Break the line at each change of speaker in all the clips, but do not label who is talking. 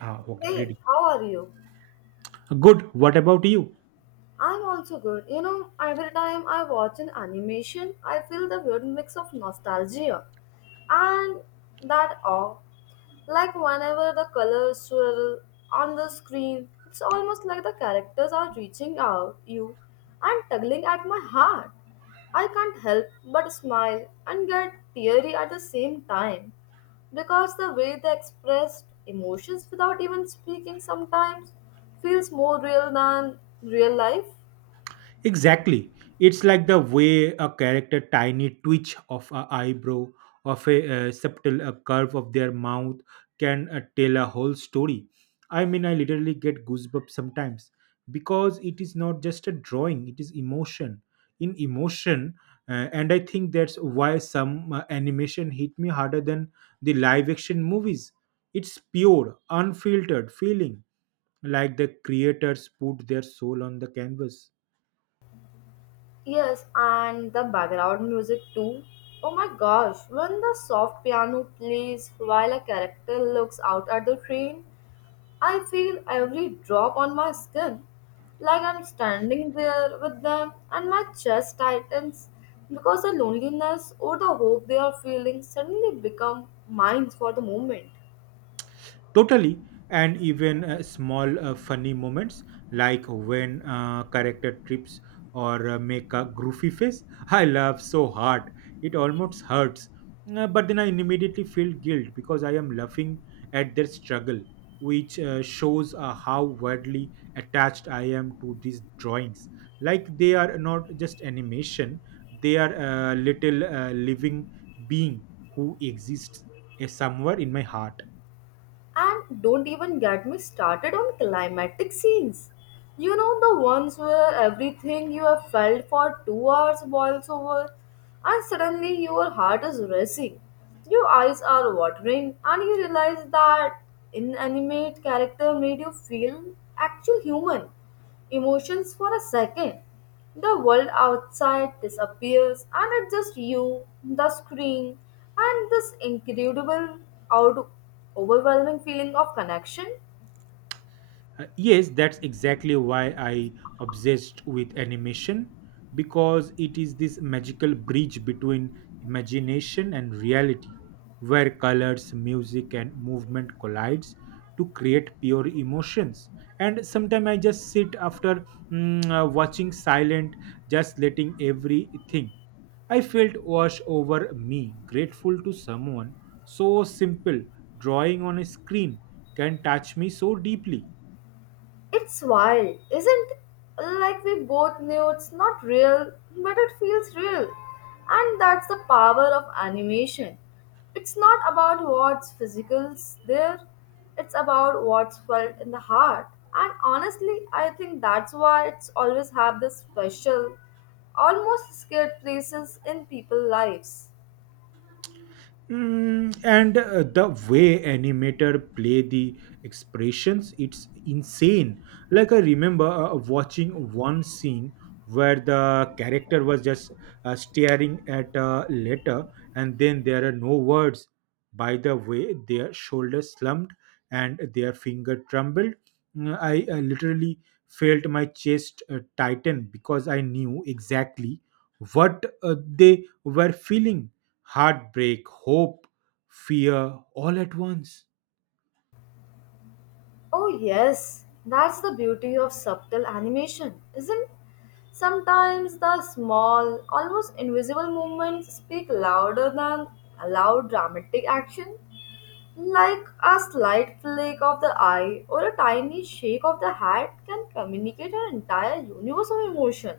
Ah, okay,
Hey,
ready.
how are you?
Good. What about you?
I'm also good. You know, every time I watch an animation, I feel the weird mix of nostalgia and that awe. Like whenever the colors swirl on the screen, it's almost like the characters are reaching out you and tugging at my heart. I can't help but smile and get teary at the same time because the way they expressed emotions without even speaking sometimes feels more real than real life.
Exactly. It's like the way a character tiny twitch of a eyebrow, of a, subtle curve of their mouth can tell a whole story. I mean, I literally get goosebumps sometimes because it is not just a drawing, it is emotion. In emotion, and I think that's why some animation hit me harder than the live action movies. It's pure, unfiltered feeling, like the creators put their soul on the canvas.
Yes, and the background music too. Oh my gosh, when the soft piano plays while a character looks out at the train, I feel every drop on my skin, like I'm standing there with them, and my chest tightens because the loneliness or the hope they are feeling suddenly become mine for the moment.
Totally, and even small funny moments like when character trips or make a goofy face, I laugh so hard it almost hurts. But then I immediately feel guilt because I am laughing at their struggle, which shows how wildly attached I am to these drawings. Like they are not just animation; they are a little living being who exists somewhere in my heart.
And don't even get me started on climatic scenes. You know, the ones where everything you have felt for 2 hours boils over, and suddenly your heart is racing, your eyes are watering, and you realize that inanimate character made you feel actual human emotions for a second. The world outside disappears, and it's just you, the screen, and this incredible, out- overwhelming feeling of connection.
Yes, that's exactly why I obsessed with animation because it is this magical bridge between imagination and reality where colors, music and movement collides to create pure emotions. And sometimes I just sit after watching silent, just letting everything I felt wash over me, grateful to someone so simple, drawing on a screen can touch me so deeply.
It's wild, isn't it? Like we both knew it's not real, but it feels real. And that's the power of animation. It's not about what's physical's there, it's about what's felt in the heart. And honestly, I think that's why it's always have this special, almost scared places in people's lives.
And the way animator play the expressions it's insane, like I remember watching one scene where the character was just staring at a letter and then there are no words by the way their shoulders slumped and their finger trembled. I literally felt my chest tighten because I knew exactly what they were feeling: heartbreak, hope, fear all at once.
Oh, yes, that's the beauty of subtle animation, isn't Sometimes the small, almost invisible movements speak louder than a loud dramatic action, like a slight flick of the eye or a tiny shake of the head can communicate an entire universe of emotion.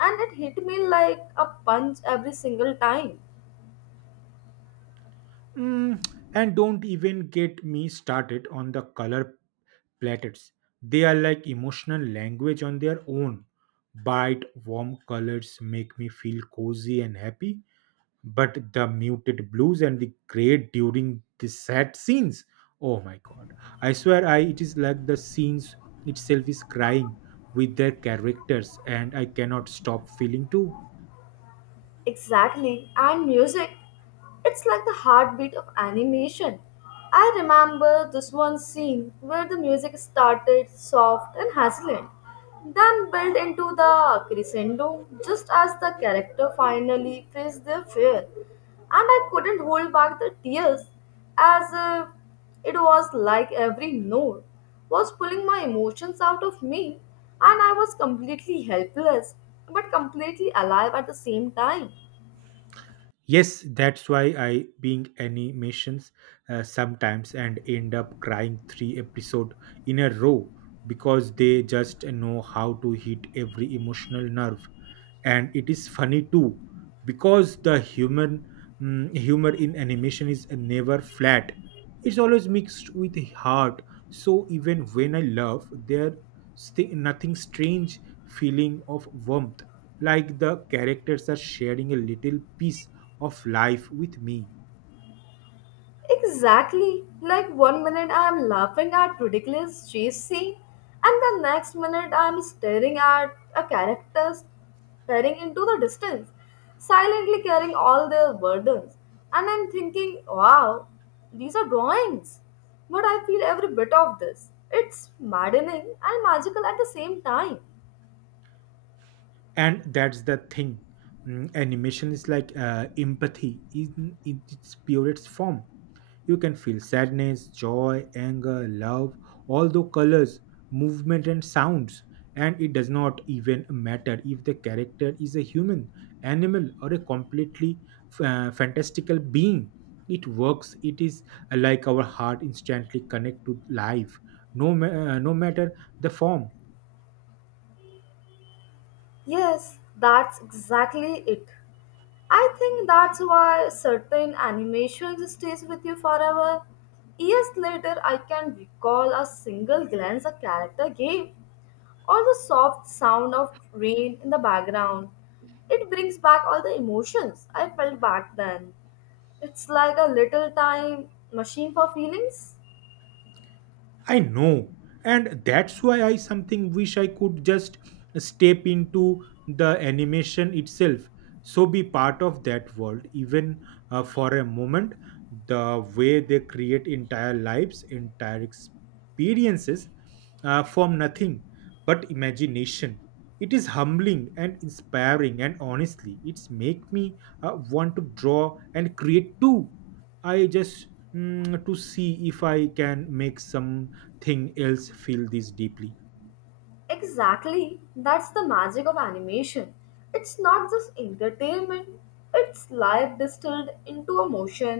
And it hit me like a punch every single time.
Mm, and don't even get me started on the color platters. They are like emotional language on their own. Bright, warm colors make me feel cozy and happy, but the muted blues and the gray during the sad scenes. Oh my god. I swear I it is like the scenes itself is crying with their characters and I cannot stop feeling too.
Exactly, and music. It's like the heartbeat of animation. I remember this one scene where the music started soft and hesitant, then built into the crescendo just as the character finally faced their fear and I couldn't hold back the tears as if it was like every note was pulling my emotions out of me and I was completely helpless but completely alive at the same time.
Yes, that's why I being animations sometimes and end up crying three episode in a row because they just know how to hit every emotional nerve, and it is funny too because the humor in animation is never flat, it's always mixed with heart, so even when I laugh there nothing strange feeling of warmth, like the characters are sharing a little piece of life with me.
Exactly. Like one minute I am laughing at ridiculous chase scene, and the next minute I am staring at a character staring into the distance, silently carrying all their burdens. And I'm thinking, wow, these are drawings. But I feel every bit of this. It's maddening and magical at the same time.
And that's the thing. Animation is like empathy in its purest form. You can feel sadness, joy, anger, love, all the colors, movement and sounds, and it does not even matter if the character is a human, animal or a completely fantastical being, it works. It is like our heart instantly connect to life, no matter the form.
Yes, that's exactly it. I think that's why certain animations stays with you forever. Years later, I can recall a single glance a character gave, or the soft sound of rain in the background. It brings back all the emotions I felt back then. It's like a little time machine for feelings.
I know. And that's why I something wish I could just step into the animation itself. So be part of that world, even for a moment. The way they create entire lives, entire experiences from nothing but imagination. It is humbling and inspiring, and honestly, it's make me want to draw and create too. I just to see if I can make something else feel this deeply.
Exactly, that's the magic of animation. It's not just entertainment, it's life distilled into emotion,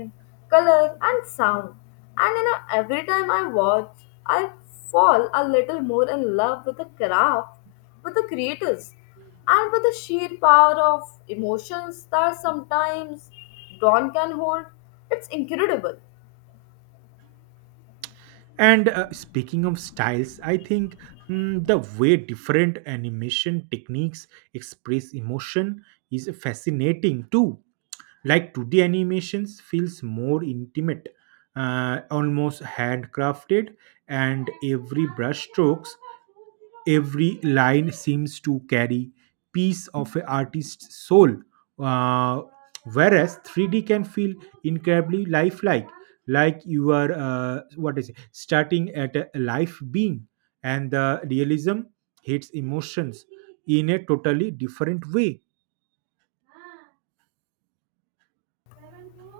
color, and sound. And you know, every time I watch, I fall a little more in love with the craft, with the creators, and with the sheer power of emotions that sometimes Dawn can hold. It's incredible.
And speaking of styles, I think the way different animation techniques express emotion is fascinating too. Like 2D animations feels more intimate, almost handcrafted, and every brush strokes every line seems to carry piece of an artist's soul, uh, whereas 3D can feel incredibly lifelike, like you are what is it, starting at a life being, and the realism hits emotions in a totally different way.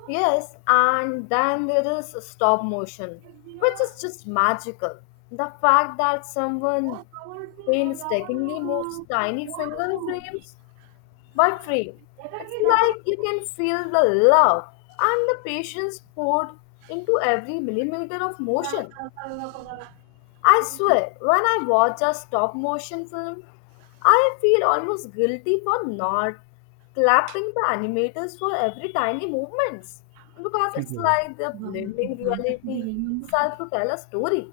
Yes, and then there is stop motion, which is just magical. The fact that someone painstakingly moves tiny finger frames by frame. It's like you can feel the love and the patience poured into every millimeter of motion. I swear, when I watch a stop motion film, I feel almost guilty for not clapping the animators for every tiny movements because
কি
it's
করবো?
like they're blending reality itself to tell a story.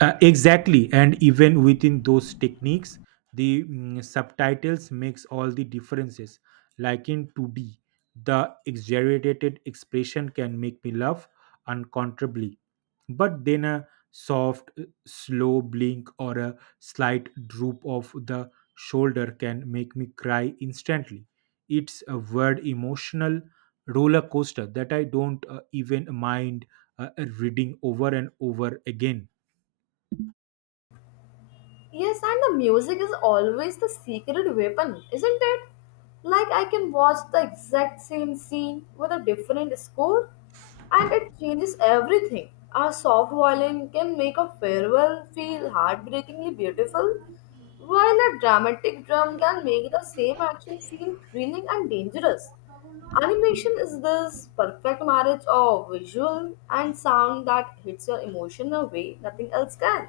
Exactly, and even within those techniques, the subtitles makes all the differences. Like in 2D, the exaggerated expression can make me laugh uncontrollably, but then a soft, slow blink or a slight droop of the shoulder can make me cry instantly. It's a word emotional roller coaster that I don't even mind uh, reading over and over again.
Yes, and the music is always the secret weapon, isn't it? Like I can watch the exact same scene with a different score and it changes everything. A soft violin can make a farewell feel heartbreakingly beautiful, while a dramatic drum can make the same action feel thrilling and dangerous. Animation is this perfect marriage of visual and sound that hits your emotion in a way nothing else can.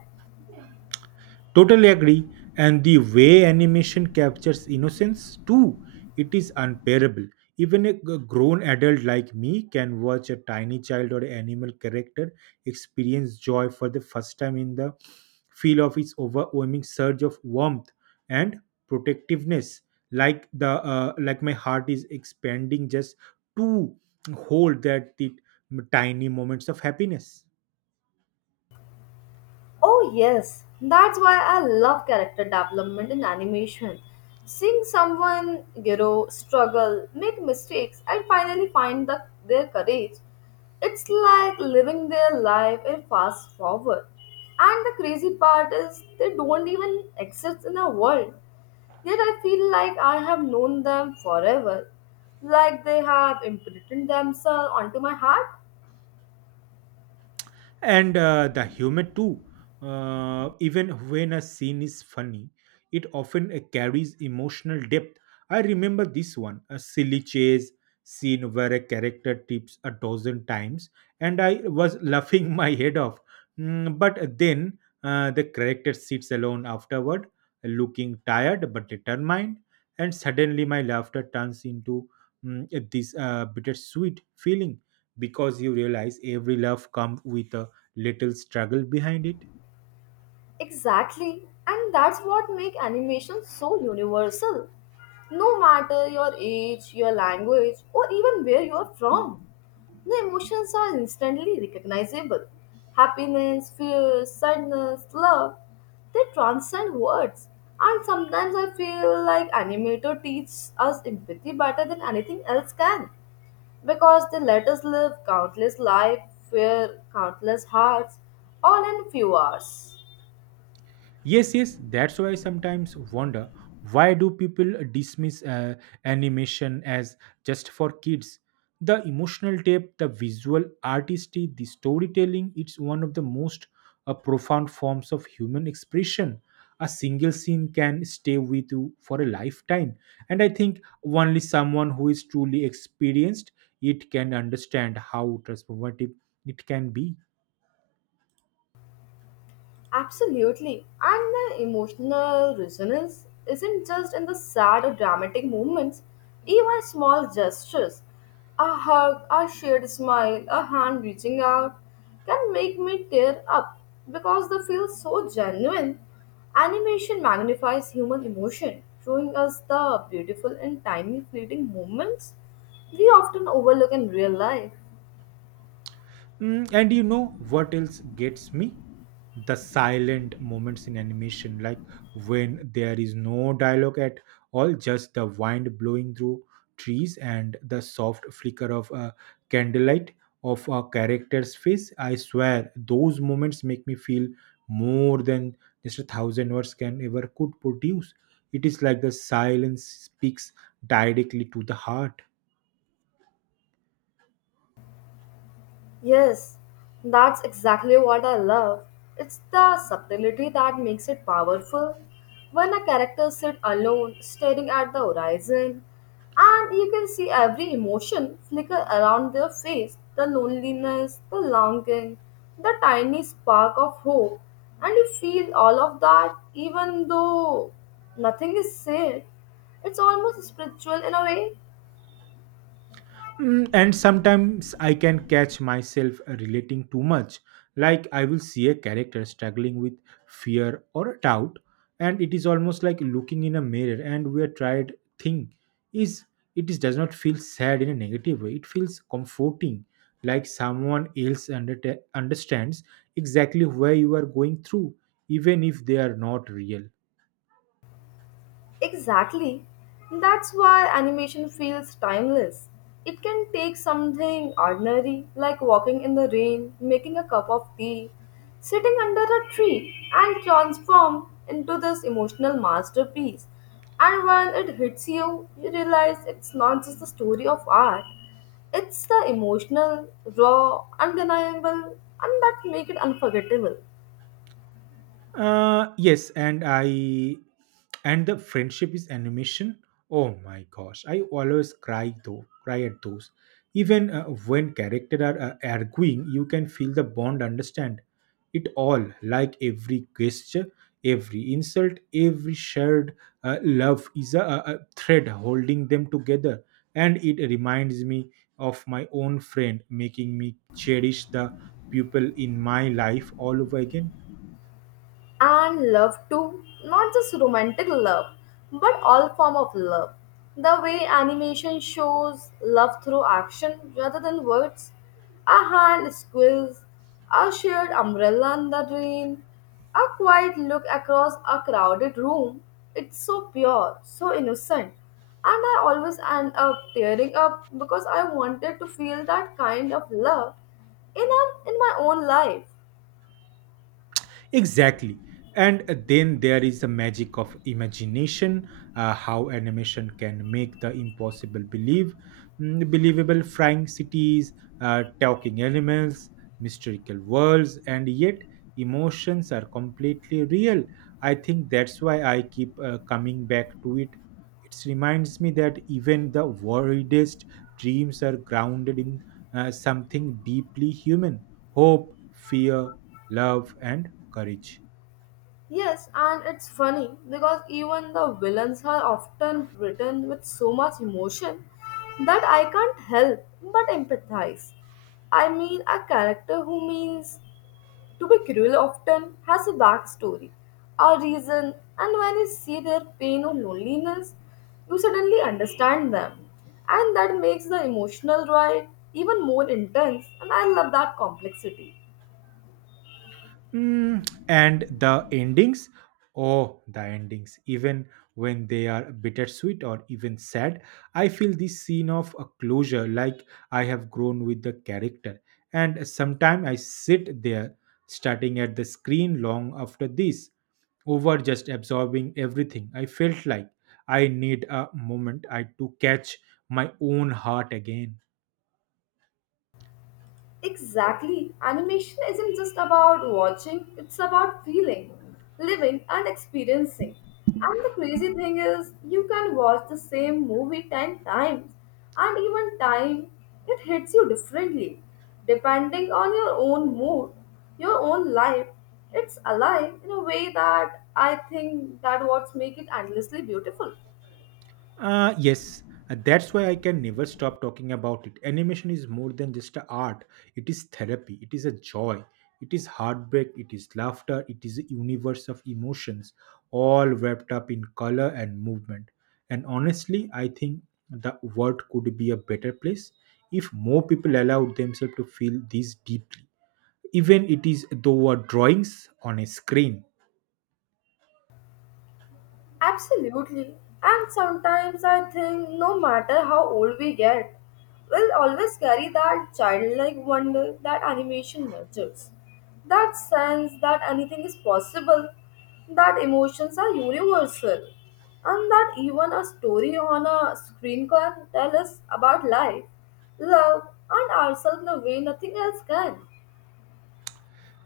Totally agree. And the way animation captures innocence too, it is unbearable. Even a grown adult like me can watch a tiny child or animal character experience joy for the first time in the feel of its overwhelming surge of warmth and protectiveness. Like my heart is expanding just to hold that the tiny moments of happiness.
Oh, yes, that's why I love character development in animation. Seeing someone grow, struggle, make mistakes, and finally find the, their courage, it's like living their life in fast forward. And the crazy part is they don't even exist in our world. Yet I feel like I have known them forever, like they have imprinted themselves onto my heart.
And the humor too, even when a scene is funny it often carries emotional depth. I remember this one a silly chase scene where a character tips a dozen times and I was laughing my head off. But then the character sits alone afterward looking tired but determined, and suddenly my laughter turns into this bittersweet feeling, because you realize every laugh comes with a little struggle behind it.
Exactly, and that's what make animation so universal. No matter your age, your language, or even where you are from, the emotions are instantly recognizable. Happiness, fear, sadness, love, they transcend words. And sometimes I feel like animator teaches us empathy better than anything else can because they let us live countless lives, fear countless hearts, all in few hours.
Yes, yes, that's why I sometimes wonder, why do people dismiss animation as just for kids? The emotional depth, the visual artistry, the storytelling, it's one of the most profound forms of human expression. A single scene can stay with you for a lifetime, and I think only someone who is truly experienced it can understand how transformative it can be.
Absolutely. And the emotional resonance isn't just in the sad or dramatic moments, even small gestures, a hug, a shared smile, a hand reaching out, can make me tear up because they feel so genuine. Animation magnifies human emotion, showing us the beautiful and tiny fleeting moments we often overlook in real life.
And you know what else gets me? The silent moments in animation, like when there is no dialogue at all, just the wind blowing through trees and the soft flicker of a candlelight of a character's face. I swear, those moments make me feel more than just a thousand words can ever could produce. It is like the silence speaks directly to the heart.
Yes, that's exactly what I love. It's the subtlety that makes it powerful. When a character sits alone, staring at the horizon, and you can see every emotion flicker around their face the loneliness, the longing, the tiny spark of hope, and you feel all of that even though nothing is said. It's almost spiritual in a way.
And sometimes I can catch myself relating too much. Like I will see a character struggling with fear or doubt, and it is almost like looking in a mirror and we are tried thing is it is does not feel sad in a negative way. It feels comforting, like someone else understands exactly where you are going through, even if they are not real.
Exactly. That's why animation feels timeless. It can take something ordinary, like walking in the rain, making a cup of tea, sitting under a tree, and transform into this emotional masterpiece. And when it hits you, you realize it's not just the story of art, it's the emotional, raw, undeniable, and that make it unforgettable.
Yes, and the friendship is animation. Oh my gosh, I always cry though, cry at those. Even when characters are arguing, you can feel the bond, understand it all, like every gesture, every insult, every shared love is a thread holding them together, and it reminds me of my own friend, making me cherish the people in my life all over again.
And love too, not just romantic love, but all form of love. The way animation shows love through action rather than words, a hand squeeze, a shared umbrella in the rain, a quiet look across a crowded room, it's so pure, so innocent, and I always end up tearing up because I wanted to feel that kind of love in, in my own life.
Exactly. And then there is the magic of imagination, how animation can make the impossible believable: flying cities, talking animals, mystical worlds, and yet emotions are completely real. I think that's why I keep coming back to it. It reminds me that even the wildest dreams are grounded in something deeply human: hope, fear, love and courage.
Yes, and it's funny because even the villains are often written with so much emotion that I can't help but empathize. I mean, a character who means to be cruel often has a backstory, a reason, and when you see their pain or loneliness, you suddenly understand them. And that makes the emotional ride even more intense, and I love that complexity.
And the endings, oh the endings, even when they are bittersweet or even sad, I feel this scene of a closure, like I have grown with the character, and sometimes I sit there starting at the screen long after this over, just absorbing everything I felt, like I need a moment I to catch my own heart again.
Exactly. Animation isn't just about watching, it's about feeling, living, and experiencing. And the crazy thing is, you can watch the same movie 10 times, and even time, it hits you differently, depending on your own mood, your own life. It's alive in a way that I think that what's make it endlessly beautiful.
Yes, that's why I can never stop talking about it. Animation is more than just a art, it is therapy, it is a joy, it is heartbreak, it is laughter, it is a universe of emotions, all wrapped up in color and movement. And honestly, I think the world could be a better place if more people allowed themselves to feel this deeply. Even it is though a drawings on a screen.
Absolutely. And sometimes I think no matter how old we get, we'll always carry that childlike wonder that animation nurtures. That sense that anything is possible, that emotions are universal, and that even a story on a screen can tell us about life, love, and ourselves in a way nothing else can.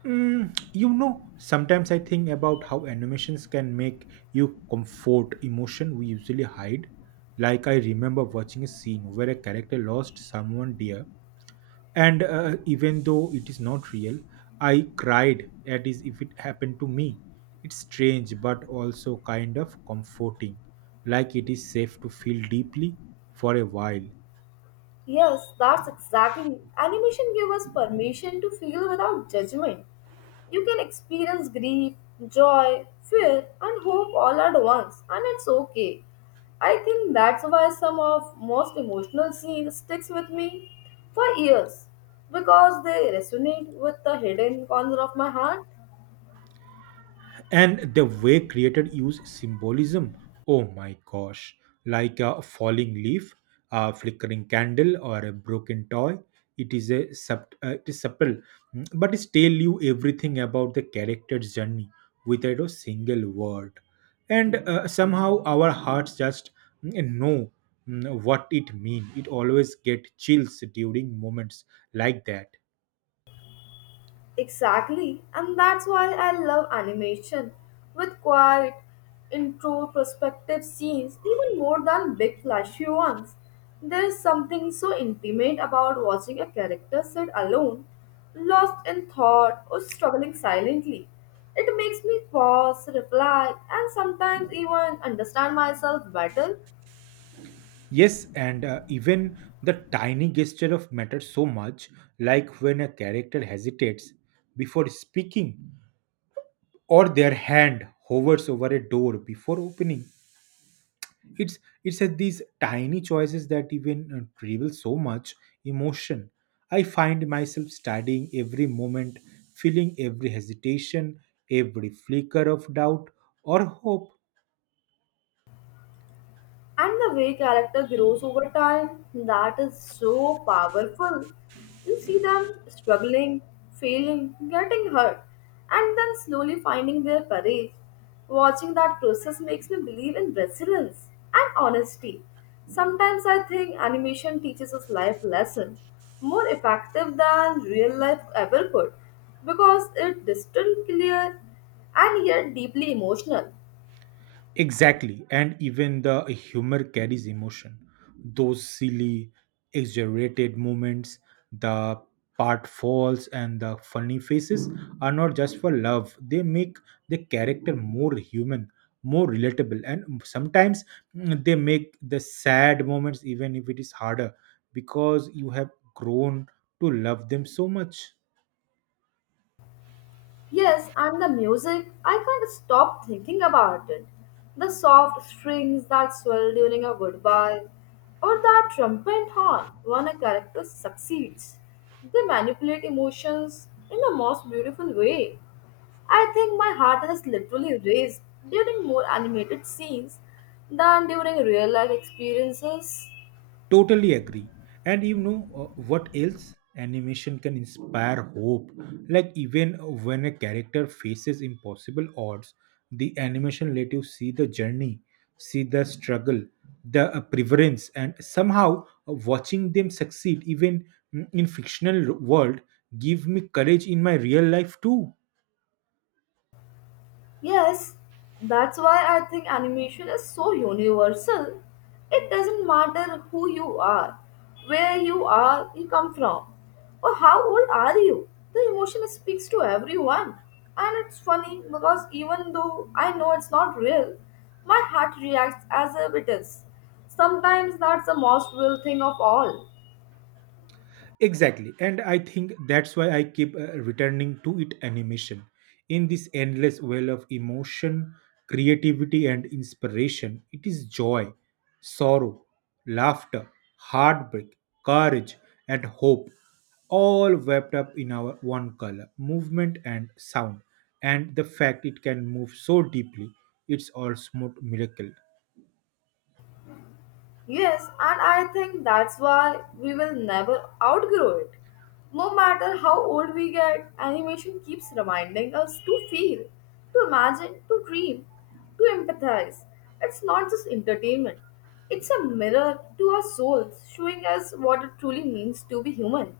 You know, sometimes I think about how animations can make you comfort emotion we usually hide. Like, I remember watching a scene where a character lost someone dear, and even though it is not real, I cried at is if it happened to me. It's strange, but also kind of comforting. Like, it is safe to feel deeply for a while.
Yes, that's exactly. Animation gives us permission to feel without judgment. You can experience grief, joy, fear, and hope all at once, and it's okay. I think that's why some of most emotional scenes sticks with me for years because they resonate with the hidden corner of my heart.
And the way created use symbolism, oh my gosh, like a falling leaf, a flickering candle or a broken toy, it is subtle, but it tell you everything about the character's journey without a single word, and somehow our hearts just know what it mean. It always get chills during moments like that.
Exactly, and that's why I love animation with quiet, introspective scenes even more than big flashy ones. There is something so intimate about watching a character sit alone, lost in thought or struggling silently. It makes me pause, reflect, and sometimes even understand myself better.
Yes, and even the tiny gesture of matters so much, like when a character hesitates before speaking, or their hand hovers over a door before opening. It's it's at these tiny choices that even reveal so much emotion. I find myself studying every moment, feeling every hesitation, every flicker of doubt or hope.
And the way character grows over time, that is so powerful. You see them struggling, failing, getting hurt, and then slowly finding their courage. Watching that process makes me believe in resilience and honesty. Sometimes I think animation teaches us life lesson more effective than real life ever could because it distant clear and yet deeply emotional.
Exactly. And even the humor carries emotion. Those silly, exaggerated moments, the part falls and the funny faces are not just for love. They make the character more human, more relatable. And sometimes they make the sad moments, even if it is harder, because you have grown to love them so much.
Yes, and the music, I can't stop thinking about it. The soft strings that swell during a goodbye, or that trumpet horn when a character succeeds. They manipulate emotions in the most beautiful way. I think my heart has literally raced during more animated scenes than during real life experiences.
Totally agree. And you know what else? Animation can inspire hope. Like even when a character faces impossible odds, the animation let you see the journey, see the struggle, the preference, and somehow watching them succeed, even in fictional world, give me courage in my real life too.
Yes, that's why I think animation is so universal. It doesn't matter who you are, where you are, you come from, or how old are you. The emotion speaks to everyone. And it's funny because even though I know it's not real, my heart reacts as if it is. Sometimes that's the most real thing of all.
Exactly. And I think that's why I keep returning to it animation. In this endless well of emotion, creativity, and inspiration, it is joy, sorrow, laughter, heartbreak, courage, and hope, all wrapped up in our one color, movement, and sound. And the fact it can move so deeply, it's all smooth miracle.
Yes, and I think that's why we will never outgrow it. No matter how old we get, animation keeps reminding us to feel, to imagine, to dream, to empathize. It's not just entertainment, it's a mirror to our souls, showing us what it truly means to be human.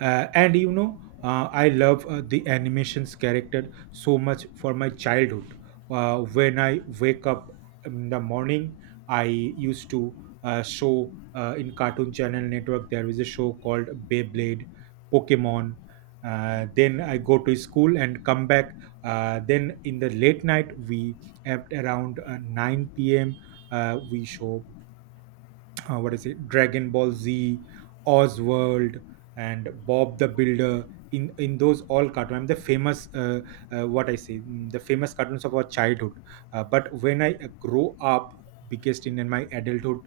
And you know, I love the animations character so much for my childhood. When I wake up in the morning, I used to show in Cartoon Channel Network there was a show called Beyblade, Pokemon. Then I go to school and come back. Then in the late night, we at around 9 p.m. We show what is it dragon ball z, oswald, and bob the builder. In those all cartoons I'm the famous what I say the famous cartoons of our childhood. But when I grow up biggest in my adulthood,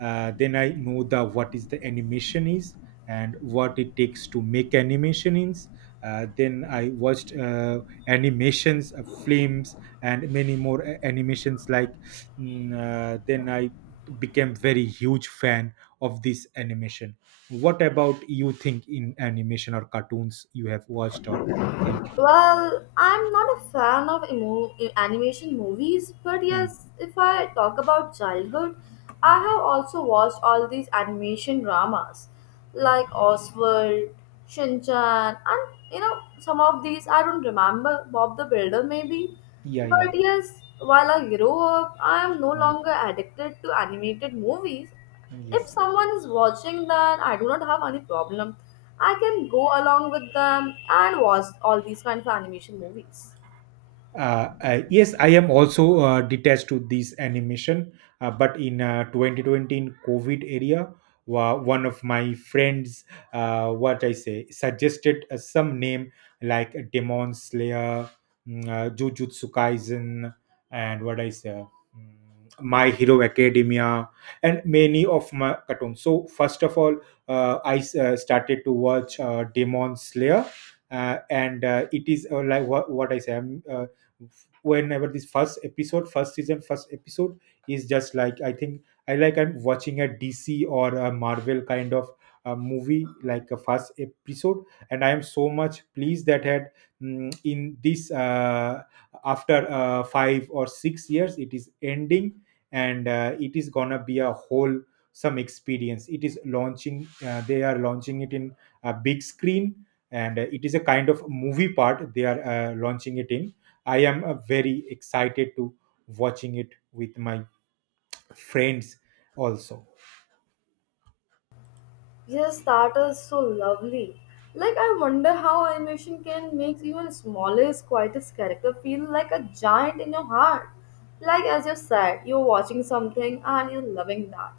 then I know the what is the animation is, and what it takes to make animation is. Then I watched animations films and many more animations like then I became very huge fan of this animation. What about you think in animation or cartoons you have watched or think?
Well, I'm not a fan of animation movies, but
Hmm,
yes, if I talk about childhood, I
hmm,
have also watched all these animation dramas
hmm.
like Oswald, Shin Chan, and you know, some of these I don't remember, Bob the Builder maybe.
Yeah,
But
yeah.
yes, while I grow up, I am no
Hmm,
longer addicted to animated movies. If
yes.
someone is watching, then I do not have any problem. I can go along with them and watch all these kind of animation movies.
Yes, I am also detached to this animation. But in 2020 in covid area, one of my friends what I say suggested some name like demon slayer, jujutsu kaisen, and what I say my hero academia, and many of my cartoons. So first of all, started to watch demon slayer. And It is like what I say whenever this first episode first season first episode is just like I think I like I'm watching a dc or a marvel kind of a movie like a first episode. And I am so much pleased that had in this after 5 or 6 years it is ending, and it is gonna be a whole some experience. It is launching they are launching it in a big screen, and it is a kind of movie part they are launching it in. I am very excited to watching it with my friends also.
Yes, that is so lovely. Like, I wonder how animation can make even smallest, quietest character feel like a giant in your heart. Like, as you said, you're watching something and you're loving that.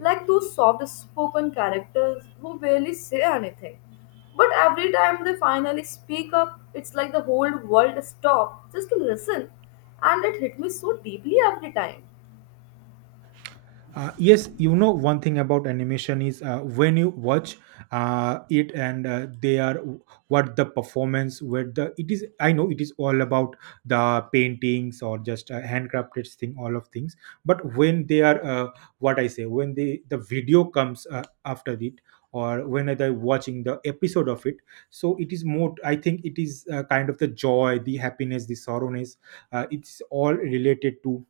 Like, those soft spoken characters who barely say anything. But every time they finally speak up, it's like the whole world stop just to listen. And it hit me so deeply every time.
Yes, you know one thing about animation is when you watch it, and they are what the performance where the it is, I know it is all about the paintings or just handcrafted thing, all of things. But when they are what I say when they the video comes after it, or when they're watching the episode of it, so it is more I think it is kind of the joy, the happiness, the sorrowness. It's all related to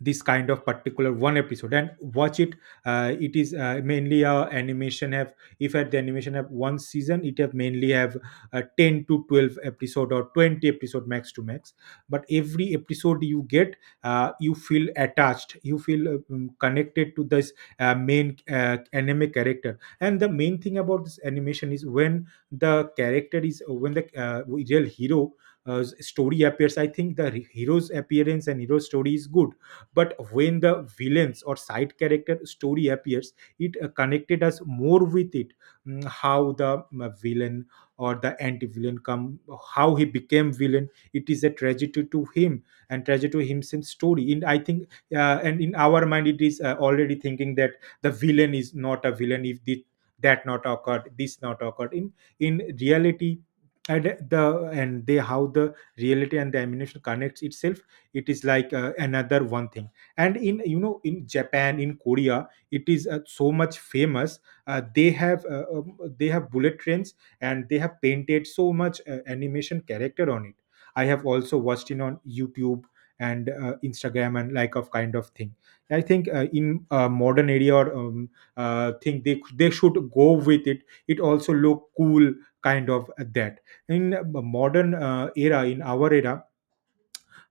this kind of particular one episode and watch it. It is mainly a animation have, if at the animation have one season it have mainly have 10 to 12 episode or 20 episode max to max. But every episode you get you feel attached, you feel connected to this main anime character. And the main thing about this animation is when the character is when the real hero story appears, I think the hero's appearance and hero story is good, but when the villains or side character story appears, it connected us more with it. How the villain or the anti-villain come, how he became villain, it is a tragedy to him and tragedy to himself story in I think. And in our mind it is already thinking that the villain is not a villain if this that not occurred, this not occurred in reality. And the and they how the reality and the animation connects itself, it is like another one thing. And in you know in japan in korea it is so much famous. They have they have bullet trains, and they have painted so much animation character on it. I have also watched it on youtube and instagram and like of kind of thing. I think in modern area or thing, they should go with it. It also look cool, kind of that in modern era, in our era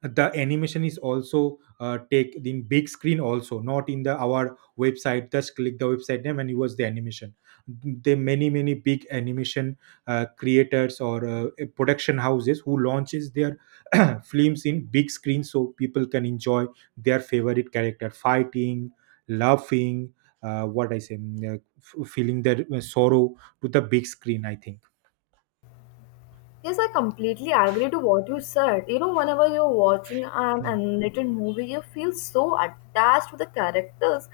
the animation is also take in big screen also, not in the our website just click the website name and use the animation. There many many big animation creators or production houses who launches their films in big screen so people can enjoy their favorite character fighting, laughing, what I say feeling their sorrow, to the big screen I think.
Yes, I completely agree to what you said. You know, whenever you're watching an
Mm.
animated movie, you feel so attached to the characters,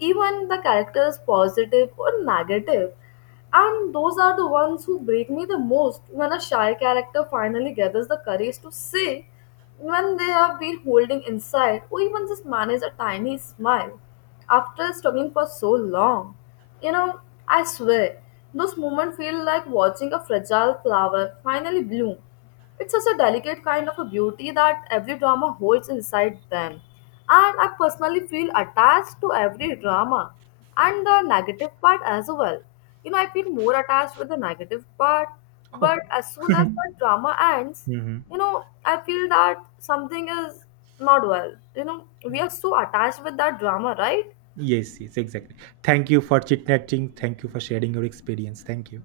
even the characters positive or negative. And those are the ones who break me the most when a shy character finally gathers the courage to say when they have been holding inside or even just manage a tiny smile after struggling for so long. You know, I swear, those moments feel like watching a fragile flower finally bloom. It's such a delicate kind of a beauty that every drama holds inside them. And I personally feel attached to every drama and the negative part as well. You know, I feel more attached with the negative part, but
Oh.
as soon as the drama ends,
Mhm.
you know, I feel that something is not well. You know, we are so attached with that drama, right?
Yes, yes, exactly. Thank you for chit chatting. Thank you for sharing your experience. Thank you.